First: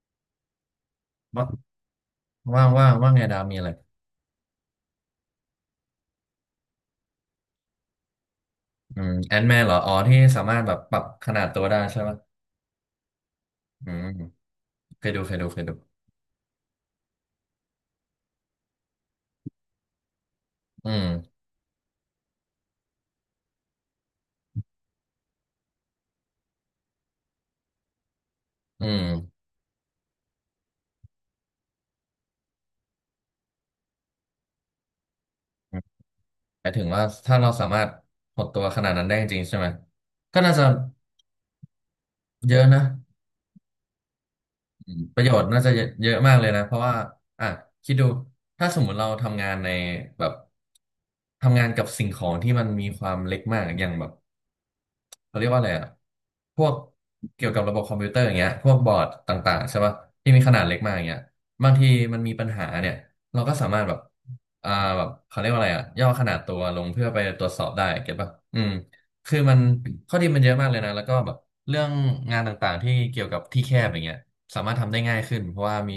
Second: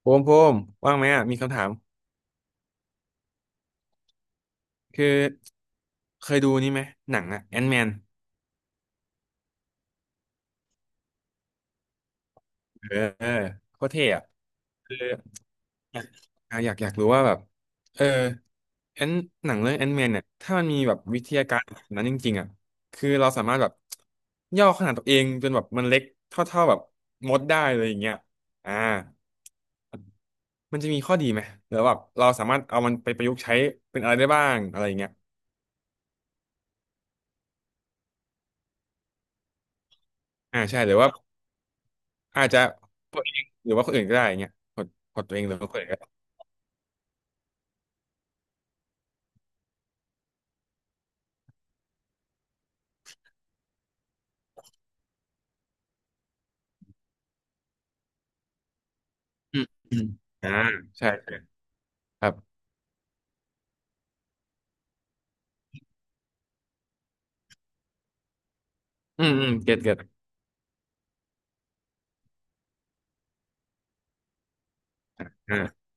โพมโพมว่างไหมอ่ะมีว่าคำถามว่างไงดาวมีอะไรคือเคยดูนี่ไหมหนังอ่ะแอนแมนแอนแมนเหรออ๋อที่สามารถแบบปรับขนาดตัวได้ใช่ไหมเออเออโคอืตรเท่มอ่ะคือเคยดูอยากอ่ะอยากอยากรู้ว่าแบบเออแอนหนังเรื่องแอนแมนเนี่ยถ้ามันมีอืแบบวิทมยาการแบบนั้นจริงๆอ่ะคือเราสามารถแบบย่อขนาดตัวเองจนแบบมันเล็กเท่าๆแบบมดได้เลยอย่างเงี้ยอ่าอืมมันจะมีข้อดีไหมหรือว่าแบบเราสามารถเอามันไปประยุกต์ใช้เป็นอะไรได้บ้างอะไรอย่างเงี้ยหมายถึงว่าถ้าเราสามารถหดตัวขนาดนั้นได้จริงๆใช่ไหมก็น่าอ่าจะใช่หรือว่าอาจเยจะอะนะ หรือว่าคนอื่นก็ได้อย่างเงี้ยหดอืมปหระดโยตัวเอชงน์หรือน่าว่าจะคนอื่นเยก็ อะมากเลยนะเพราะว่าอ่ะคิดดูถ้าสมมุติเราทำงานในแบบทำงานกับสิ่งของที่มันมีความเล็กมากอย่างแบบเขาเรียกว่าอะไรอ่ะพวกเกี่ยวกับระบบคอมพิวเตอร์อย่างเงี้ยพวกบอร์ดต่าอืงมๆใช่ป่ะอืมที่มีอ่าขนาดเล็กมากอย่างใช่เงี้ยใช่บางทีมันครัมีบปัญหาเนี่ยเราก็สามารถแบบอ่าแบบเขาเรียกว่าอะไรอ่ะย่อขนาดตัวลงเพื่อไปตรวจสอบได้เก็ตป่ะอืมอืมคืออืมมันเก็ตเก็ตข้อดีมันเยอะมากเลยนะแล้วก็แบบเรื่องงานต่างๆที่เกี่ยวกับที่แคบอย่างเงี้ย สามารถทำได้ง่ายขึ้นเพราะว่าอ่ามี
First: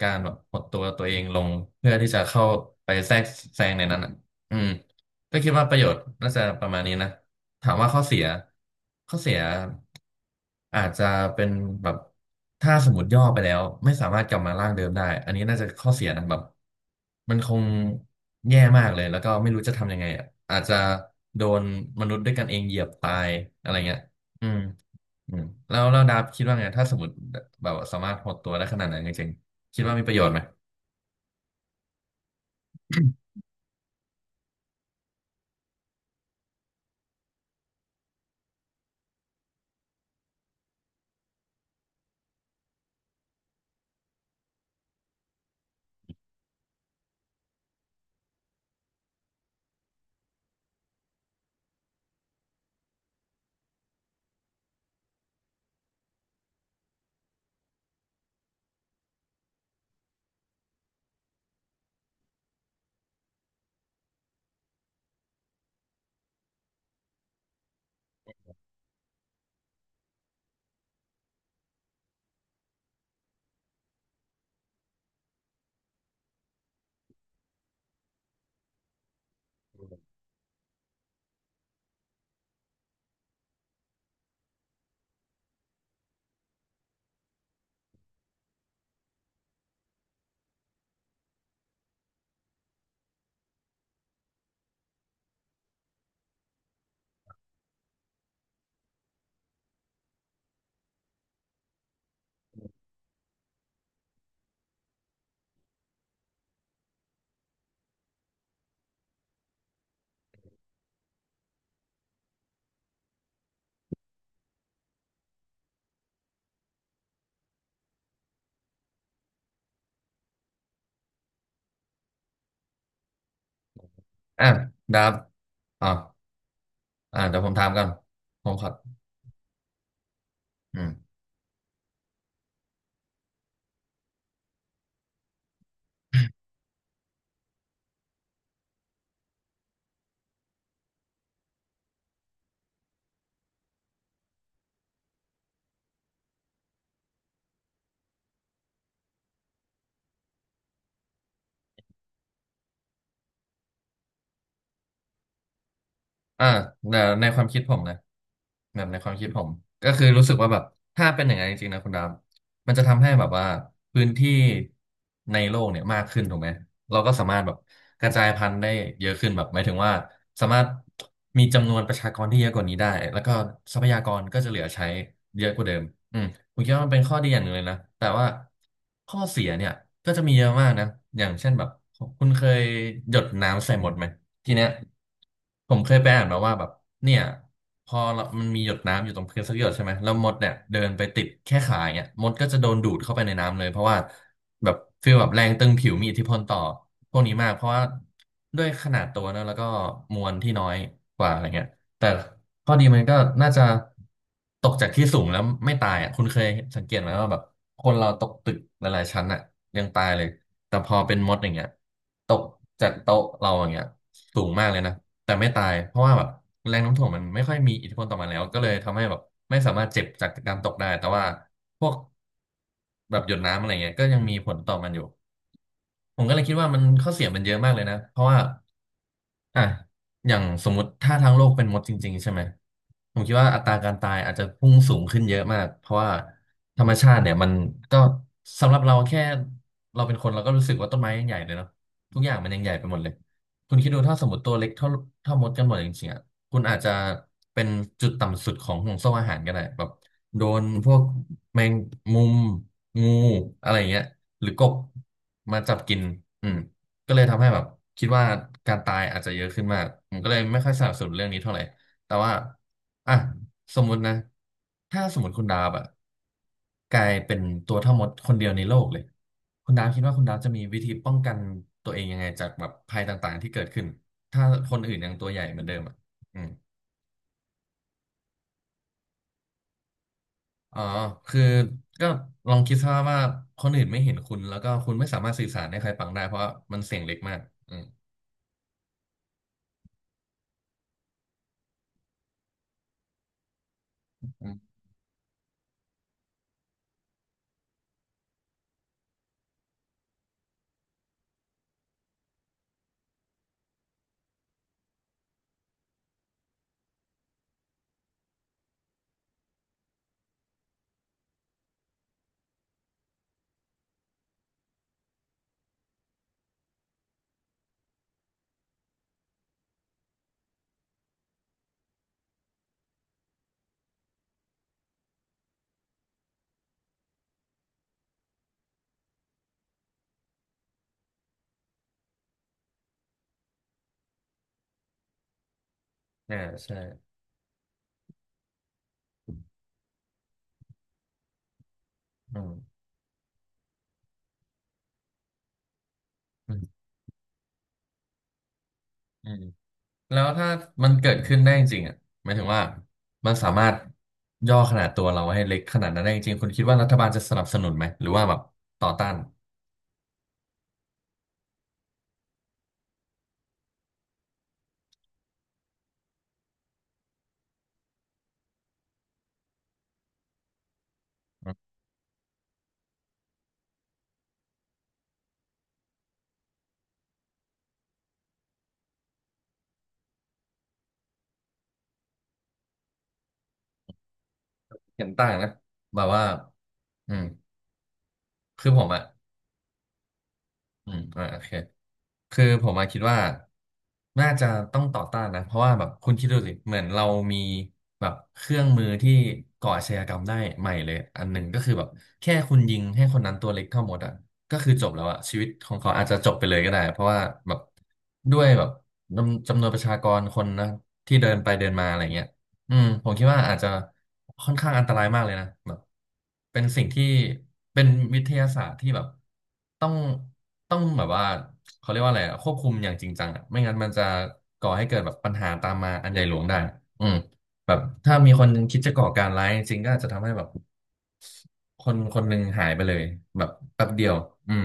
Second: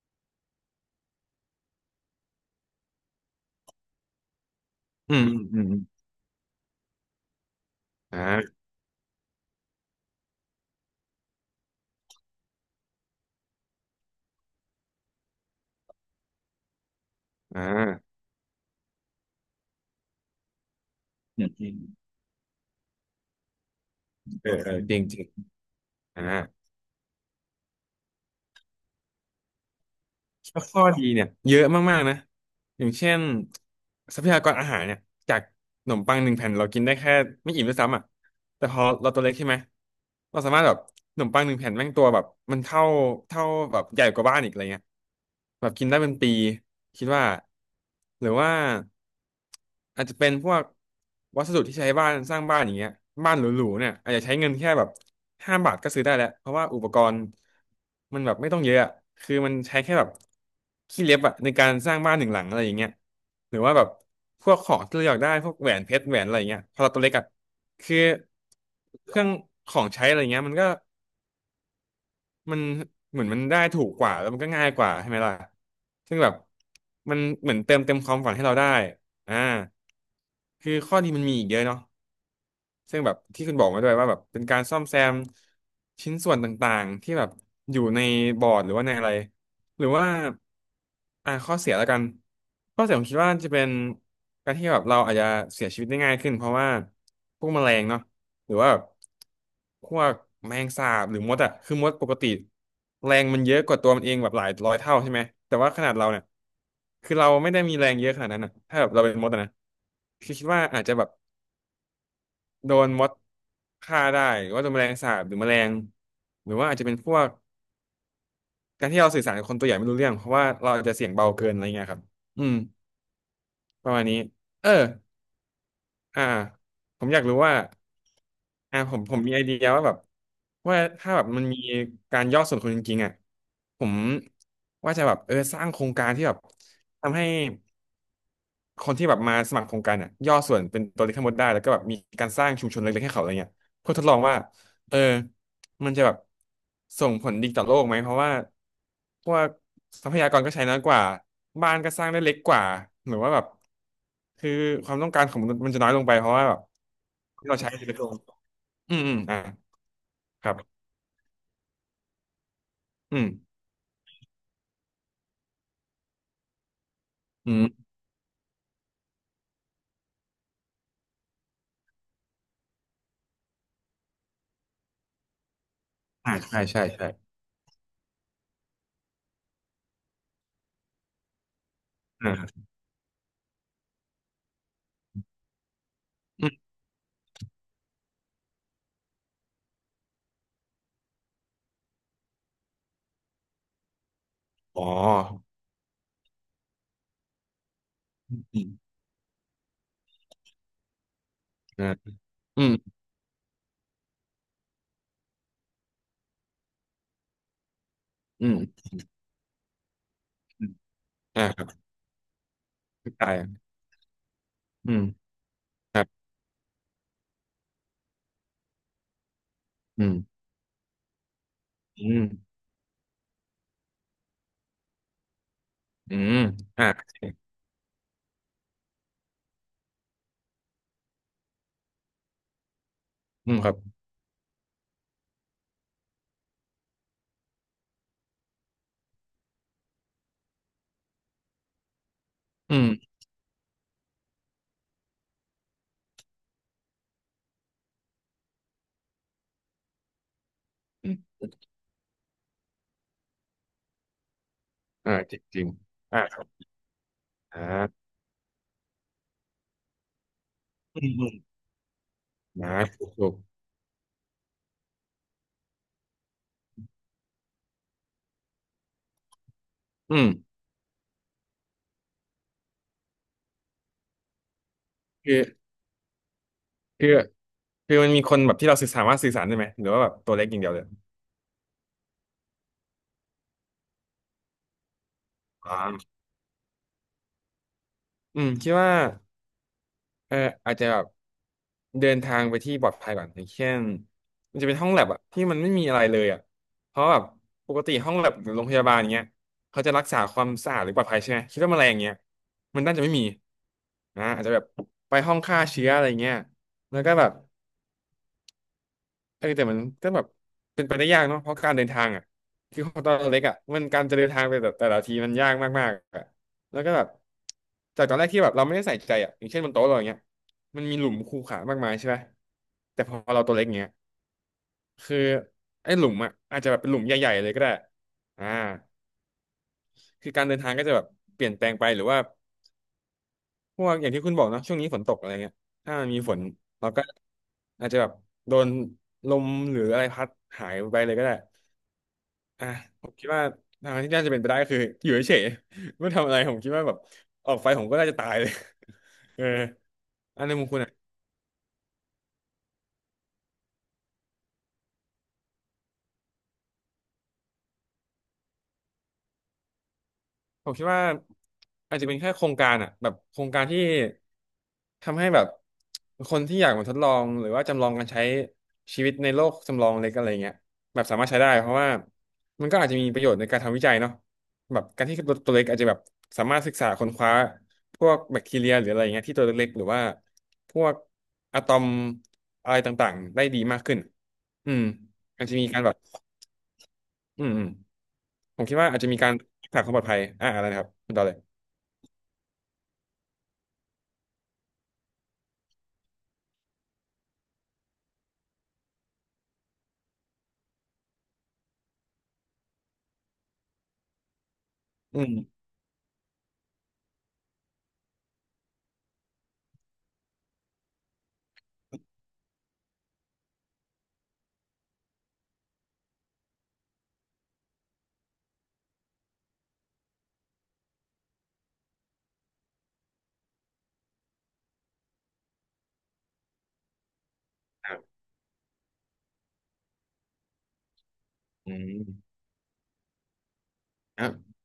การแบบหดตัวเองลงเพื่อที่จะเข้าไปแทรกแซงในนั้นอ่ะอืมอืมอืก็มคิดอืว่ามประโยชน์อน่าจะประมาณนี้นะถามว่าข้อเสีย่าข้อเสียอาจจะเป็นแบบถ้าสมมติย่อไปแล้วไม่สามารถกลับมาร่างเดิมได้อันนี้น่าจะข้อเสียนะแบบมันคอ่งาแย่มากเลยแล้วก็ไม่รู้จะทำยังไงอะอาจจะอโดมนอืมมนุษย์ด้วยกันเองเหยียบตายอะไรเงี้ยอืเออม เออจริงจริงอืมแล้วดับอ่าคิดว่าไงถ้าสมมติแบบสามารถหดตัวได้ขนาดนั้นจริงๆคิดว่ามีประโยชน์ไหมแล้วข้อดีเนี่ยเยอะมากๆนะอย่างเช่นทรัพยากรอาหารเนี่ยจากขนมปังหนึ่งแผ่นเรากินได้แค่ไม่อิ่มด้วยซ้ำอ่ะแต่พอเราตัวเล็กใช่ไหมเราสามารถแบบขนมปังหนึ่งแผ่นแม่งตัวแบบมันเท่าแบบใหญ่กว่าบ้านอีกอะไรเงี้ย แบบกินได้เป็นปีคิดว่าหรือว่าอาจจะเป็นพวกวัสดุที่ใช้บ้านสร้างบ้านอย่างเงี้ยบ้านหรูๆเนี่ยอาจจะใช้เงินแค่แบบ5 บาทก็ซื้อได้แล้วเพราะว่าอุปกรณ์มันแบบไม่ต้องเยอะอะคือมันใช้แค่แบบขี้เล็บอะในการสร้างบ้านหนึ่งหลังอะไรอย่างเงี้ยหรือว่าแบบพวกของที่เราอยากได้พวกแหวนเพชรแหวนอะไรอย่างเงี้ยพอเราตัวเล็กอะคือเครื่องของใช้อะไรเงี้ยมันก็ มันเหมือนมันได้ถูกกว่าแล้วมันก็ง่ายกว่าใช่ไหมล่ะ ซึ่งแบบมันเหมือนเติมเต็มความฝันให้เราได้อ่าคือข้อดีมันมีอีกเยอะเนาะ ซึ่งแบบที่คุณบอกมาด้วยว่าแบบเป็นการซ่อมแซมชิ้นส่วนต่างๆที่แบบอยู่ในบอร์ดหรือว่าในอะไรหรือว่าอ่าข้อเสียแล้วกันข้อเสียผมคิดว่าจะเป็นการที่แบบเราอาจจะเสียชีวิตได้ง่ายขึ้นเพราะว่าพวกแมลงเนาะหรือว่าแบบพวกแมลงสาบหรือมดอะคือมดปกติแรงมันเยอะกว่าตัวมันเองแบบหลายร้อยเท่าใช่ไหมแต่ว่าขนาดเราเนี่ยคือเราไม่ได้มีแรงเยอะขนาดนั้นอะถ้าแบบเราเป็นมดอะนะคือคิดว่าอาจจะแบบ โดนมดฆ่าได้หรือว่าโดนแมลงสาบหรือแมลงหรือว่าอาจจะเป็นพวกการที่เราสื่อสารกับคนตัวใหญ่ไม่รู้เรื่อง เพราะว่าเราอาจจะเสียงเบาเกินอะไรเงี้ยครับอืมประมาณนี้อ่ะเออดับอ่ะอ่าผมออ่ะยากรู้เดี๋ยวผว่ามถามก่อนผมขออ่าผมมีไอเดียว่าแบบว่าอืม ถ้าแบบมันมีการย่อส่วนคนจริงๆอ่ะผมว่าจะแบบสร้างโครงการที่แบบทำให้ คนที่แบบมาสมัครโครงการเนี่ยย่อส่วนเป็นตัวเลขทั้งหมดได้แล้วก็แบบมีการสร้างชุมชนเล็กๆให้เขาอะไรเงี้ยเพื่อทดลองว่าเออมันจะแบบส่งผลดีต่อโลกไหมเพราะว่าพวกทรัพยากรก็ใช้น้อยกว่าบ้านก็สร้างได้เล็กกว่าหรือว่าแบบคือความต้องการของมนุษย์มันจะน้อยลงไปเพราะอ่าว่าแบบแต่ในความที่เราคิดใช้ผมจะเล็นะกลงแบบอืในมคอืวามมคิดอ่าผมก็คือรู้สึกคว่ารัแบบบถ้าเป็นอย่างนั้นจริงๆนะคุณดาวมันจะทำให้อืแบมบว่าพื้นที่ในโลกเนี่ยมากขึ้นถูกไหมเราก็สามารถแบอืบมกระจายพันธุ์ได้เยอะขึ้นแบบหมายถึงว่าสามารถมีจำนวนประชากรที่เยอะกว่านี้ได้แล้วก็ทรัพยากรก็จะเหลือใช้เยอะกว่าเดิมอืมอ่าผใช่มคิดใช่ว่ามันเป็นใช่ข้อดีอย่างหนึ่งเลยนะแต่ว่าข้อเสียเนี่ยก็จะมีเยอะมากนะอย่างเช่นแบบคุณอ่าเคยหยดน้ำใส่หมดไหม ทีเนี้ยผมเคยไปอ่านมาอืว่ามแบบเนี่ยพอเรามันมีหยดน้ำอยู่ตรงพื้นสักหยดใช่ไหมแล้วมดเนี่ยเดินไปติดแค่ขาอย่างเงี้ยมดก็จะโดนดูดเข้าไปในน้ำเลยเพราะว่าแบบอ๋อฟีลแบบแรงตึงผิวมีอิทธิพลต่อพวกนี้มากเพราะว่าอด้ืวยขมนาดตัวเนอะแล้วก็มวลที่น้อยกว่าอะไรเงี้ยอ่าแต่ อืข้อมดีมันก็น่าจะตกจากที่สูงแล้วไม่ตายอ่ะคุณเคยสังเกตไหมว่าแบบคนเราตกอืตึกหมลายๆชั้นอ่ะยังตายเลยอมแต่พอเป็นมดออ่าย่างครัเงี้ยบตกจากเข้าโต๊ะใจเราอย่างเงี้ยสูงมากเลยอืนะมแต่ไม่ตายเพครัราะบว่าแบบแรงโน้มถ่วงมันไม่ค่อยมีอิทธิพลต่อมันแล้วก็เลยทำให้แบบไม่สามารถเจ็อืบม จากการตกได้แต่ว่าพวกอืมแบบหยดน้ำอะไรเงี้ยก็ยังมีผลต่อมันอยู่อืผมก็มเลยคิดว่ามันอ่าข้อเสียมันเยอะมากเลยนะเพราะว่า อ่ะอย่างสมมติถ้าทั้งโลกเป็นมดจริงๆใช่ไหมผมคิดว่าอืมอัตครัราบการตายอาจจะพุ่งสูงขึ้นเยอะมากเพราะว่าธรรมชาติเนี่ยมันก็สำหรับเราแค่เราเป็นคนเราก็รู้สึกว่าต้นไม้ยังใหญ่เลยเนาะทุกอย่างมันยังใหญ่อืไปหมดเลยมคุณคิดดูถ้าสมมติตัวเล็กเท่ามดกันหมดจริงๆอ่ะคุณอาจจะเป็นจุดต่ำสุดของห่วงโซ่อาหารก็ได้แบบโดนพวกอืมแมงมุมงูอะไรอย่างเงี้ยหรือกบอ่าจริงจมาริงจับกินอ่าครัอืบม ก็เลยทำให้แบอ่บาคิดว่าการตายอาจจะเยอะขึ้นมากผมก็เลยไม่ค่อยสนับอืสนุมนเรื่อืองมนี้เท่าไหร่ แต่ว่านะถูกอ่ะถูกสมมุตินะถ้าสมมติคุณดาบอะกลายเป็นตัวเท่ามดคนเดียวในโลกเลยคุณดาบคิดว่าอืคุณมดาบจะมีวิธีป้องกันตัวเองยังไงจากแบบภัยต่างๆที่เกิดขึ้นถ้าคนอื่นยังตัวคืใหอญ่เหมือนเดิมอ่ะอืมคือมันมีคนแบบที่เราสื่อสามารถสื่อสารได้ไหมหรือว่าแบบตัวเล็กอย่างเดียวอ๋เลอยคือก็ลองคิดซะว่าคนอื่นไม่เห็นคุณแล้วก็คุณไม่สามารถสื่อสารให้อ่าใครฟังได้เพราะว่ามันเสียงเล็กมากอืมอืมคิดว่า เอออาจจะแบบเดินทางไปที่ปลอดภัยก่อนอย่างเช่นอืมัมนจะเป็นห้องแลบอะที่มันไม่มีอะไรเลยอะเพราะแบบปกติห้องแลบหรือโรงพยาบาลอย่างเงี้ยเขาจะรักษาความสะอาดหรือปลอดภัยใช่ไหมคิดว่าแมลงอย่างเงี้ยมันน่าจะไม่มีนะอาจจะแบบไปห้องฆ่าเชื้ออะไรเงี้ยแล้วก็แบบ แต่มันก็แบบเป็นไปได้ยากเนาะเพราะการเดินทางอ่ะคือของตอนเล็กอ่ะมันการจะเดินทางไปแต่ละทีมันยากมากๆอ่ะแล้วก็แบบจากตอนแรกที่แบบเราไม่ได้ใส่ใจอ่ะอย่างเช่นบนโต๊ะเราอย่างเงี้ยมันมีหลุมคูขามากมายใช่ไหมแต่พอเราตัวเล็กเงี้ยคือไอ้หลุมอ่ะอาจจะแบบเป็นหลุมใหญ่ๆเลยก็ได้อ่าคือการเดินทางก็จะแบบเปลี่ยนแปลงไปหรือว่าพวกอย่างที่คุณบอกเนาะช่วงนี้ฝนตกอะไรเงี้ยถ้ามันมีฝอ่านใช่เราก็อาจจะแบบโดนลมหรืออะไรพัดหายไปเลยก็ได้ อืมอ่ะผมคิดว่าทางที่น่าจะเป็นไปได้ก็คืออยู่เฉยๆไม่ทำอะไรผอมคิดว่าแบบออกไปผมก็น่าจะตายเลย ื เอม อแล้วอัถ้านในมุมคุณมัอ่ะ นเกิดขึ้นได้จริงๆอ่ะหมายถึงว่ามันสามารถย่อขนาดตัวเราให้เล็กขนาดนั้นได้จริงๆคุณคิดว่ารัฐบาลจะสนับสนุนไหมหรือว่าแบบต่อต้านผมคิดว่าอาจจะเป็นแค่โครงการอ่ะแบบโครงการที่ทำให้แบบคนที่อยากมาทดลองหรือว่าจำลองการใช้ชีวิตในโลกจำลองเล็กอะไรเงี้ยแบบสามารถใช้ได้อืมเพราะว่ามันก็อาจจะมีประโยชน์ในการทำวิจัยเนาะแบบการที่ตัวเล็กอาจจะแบบสามารถศึกษาค้นคว้าพวกแบคทีเรียหรืออะไรเงี้ยที่ตัวเล็กๆหรือว่าพวกอะตอมอะไรต่างๆได้ดีมากขึ้นอืมเห็นต่างอาจนะจะมีการแบบแบบว่าอืมอืมผมคือคิดผมว่าอาจอ่ะจะมีการรักษาความปลอดภัยอะไรนะครับอืมคุณต่อเลโอยเค คือผมมาคิดว่าน่าจะต้องต่อต้านนะเพราะว่าแบบคุณคิดดูสิเหมือนเรามีแบบเครื่องมือที่ก่ออาชญากรรมได้ใหม่เลยอันหนึ่งก็คือแบบแค่คุณยิงให้คนนั้นตัวเล็กเท่ามดอ่ะก็คือจบแล้วอ่ะอืม ชีวิตของเขาอาจจะจบไปเลยก็ได้เพราะว่าแบบด้วยแบบจำนวนประชากรคนนะที่เดินไปเดินมาอะไรเงี้ย อืมผมคิดว่าอาจจะค่อนข้างอันตรายมากเลยนะแบบเป็นสิ่งที่เป็นวิทยาศาสตร์ที่แบบต้องต้องแบบว่าเขาเรียกว่าอะไรอะควบคุมอย่างจริงจังอะไม่งั้นมันจะก่อให้เกิดแบบปัญหาตามมาอันใหญ่หลวงได้อืมแบบครับถ้ามีคนหนึงคิดจะก่อการร้ายจริงก็อาจจะทำให้แบบอืคนคนหมนึ่งหายไปเลยแบบแป๊บเดียวครัอืบม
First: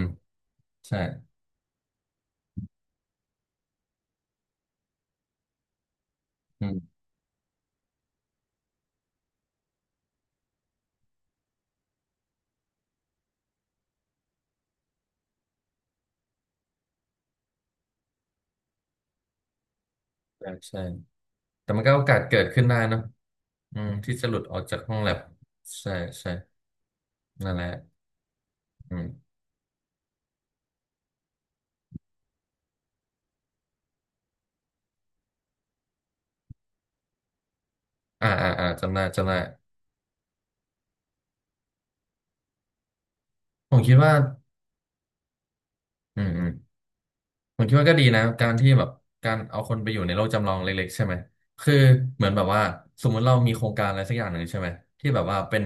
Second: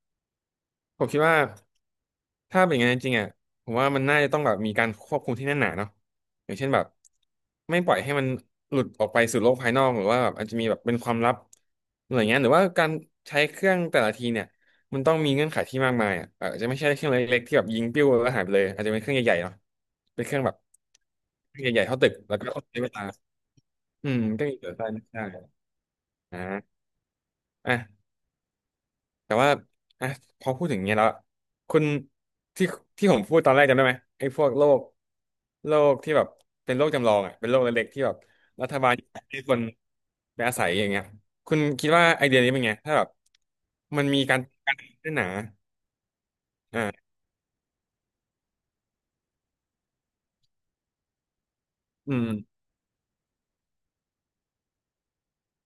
ใช่ผมคิดว่าถ้าเป็นอย่างนั้นจริงๆอ่ะผมว่ามันน่าจะต้องแบบมีการควบคุมที่แน่นหนาเนาะอย่างอืเช่นแบบมไม่ปล่อยให้มันหลุดออกไปสู่โลกภายนอกหรือว่าแบบอาจจะมีแบบเป็นความลับอะไรเงี้ยหรือว่าการใช้เครื่องแต่ละทีเนี่ยมันต้องมีเงื่อนไขที่มากมายอ่ะอาจจะไม่ใช่เครื่องเล็กๆที่แบบยิงปิ้วแล้วหายไปเลยอาจจะเป็นเครื่องใหญ่ๆเนาะเป็นเครื่องใช่แบบใช่เครื่อแต่งใหมัญ่นๆก็เท่าโอตึกกาสแล้เกิวก็ดต้อขึ้งนได้ใช้เวเนอะลาอืมอืที่มจะหลุดก็อมีอกเกิดจากได้ห้องนะแลบใช่ใช่ใช่อ่านั่นแหละอ่ะ อืม แต่ว่าอ่ะพอพูดถึงอย่างเงี้ยแล้วคุณที่ที่ผมพูดตอนแรกจำได้ไหมไอ้พวกโรคที่แบบเป็นโรคจำลองอ่ะเป็นโรคเล็กๆที่แบบอ่าอ่าอ่ารัฐบาจำลได้จำได้ให้คนไปอาศัยอย่างเงี้ยคุณคิดว่าไอเดียนี้เป็นไงถ้าแบบผมคิดมันว่ามีการกันนหนาอืมอืมอ่าผมคิดว่าก็ดีนะการที่แบบการเอาคนไปอยู่ในโลกจำลองเล็กๆใช่ไหมคืออืเหมืมอนแบบว่าสมมุติเรามีโครงการอะไรสักอย่างหนึ่งใช่ไหมที่แบบว่าเป็น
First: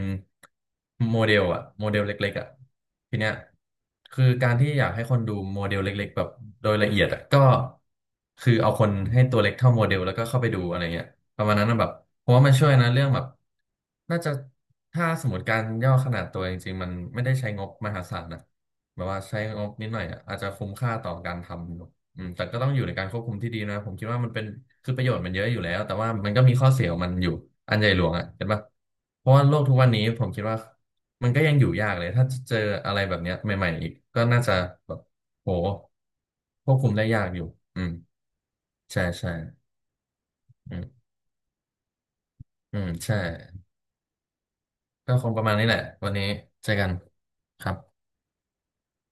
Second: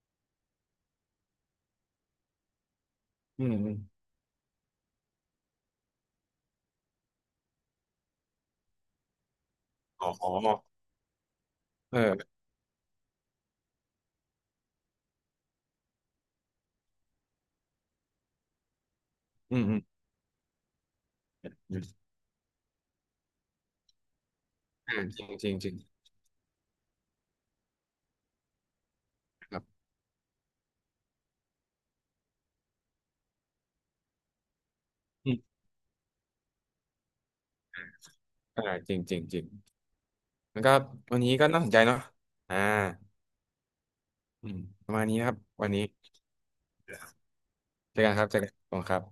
โมเดลอะโมเดลเล็กๆอะทีเนี้ยอืมอมคือการที่อยากให้คนดูโมเดลเล็กๆแบบโดยละเอียดอะก็คือเอาคนให้ตัวเล็กเท่าโมเดลอแล้วก็๋อเข้าไปดูอะไรเงี้ยประมาณนั้นนะแบบเพเออราะว่ามันช่วยนะเรื่องแบบน่าจะถ้าสมมติการย่อขนาดตัวจริงๆมันไม่ได้ใช้งบมหาศาลนะ แบบว่าใช้อืงมบอืมนิดหน่อยอะอาจจะคุ้มค่าต่อการทอืมำอืมแต่ก็ต้องอยู่ในการควบคุมที่ดีนะผมคิดว่ามันเป็นคือประโยชจน์ริมังนเยจอะริองยู่จแล้ริงวแต่ว่ามันก็มีข้อเสียของมันอยู่อันใหญ่หลวงอ่ะเห็นปะเพราะว่าโลคกรับทุกวันนี้ผมคิดว่ามันก็ยังอยู่ยากเลยถ้าเจออะไรแบบเนี้ยใหม่ๆอีกก็น่าจะแบบอืโหมควบคุมได้ยากอยู่อืมอ่าจริงใช่จริงใช่จริงแล้วก็อืมวันนี้ก็น่าสนใจเนาะอ่าอืมใช่อืมประมาณก็นี้คนะคงรับประมาณนี้วันแหละนี้ วันนี้เจอกันครับเจอกันครับเจอกันขอบคุณครับ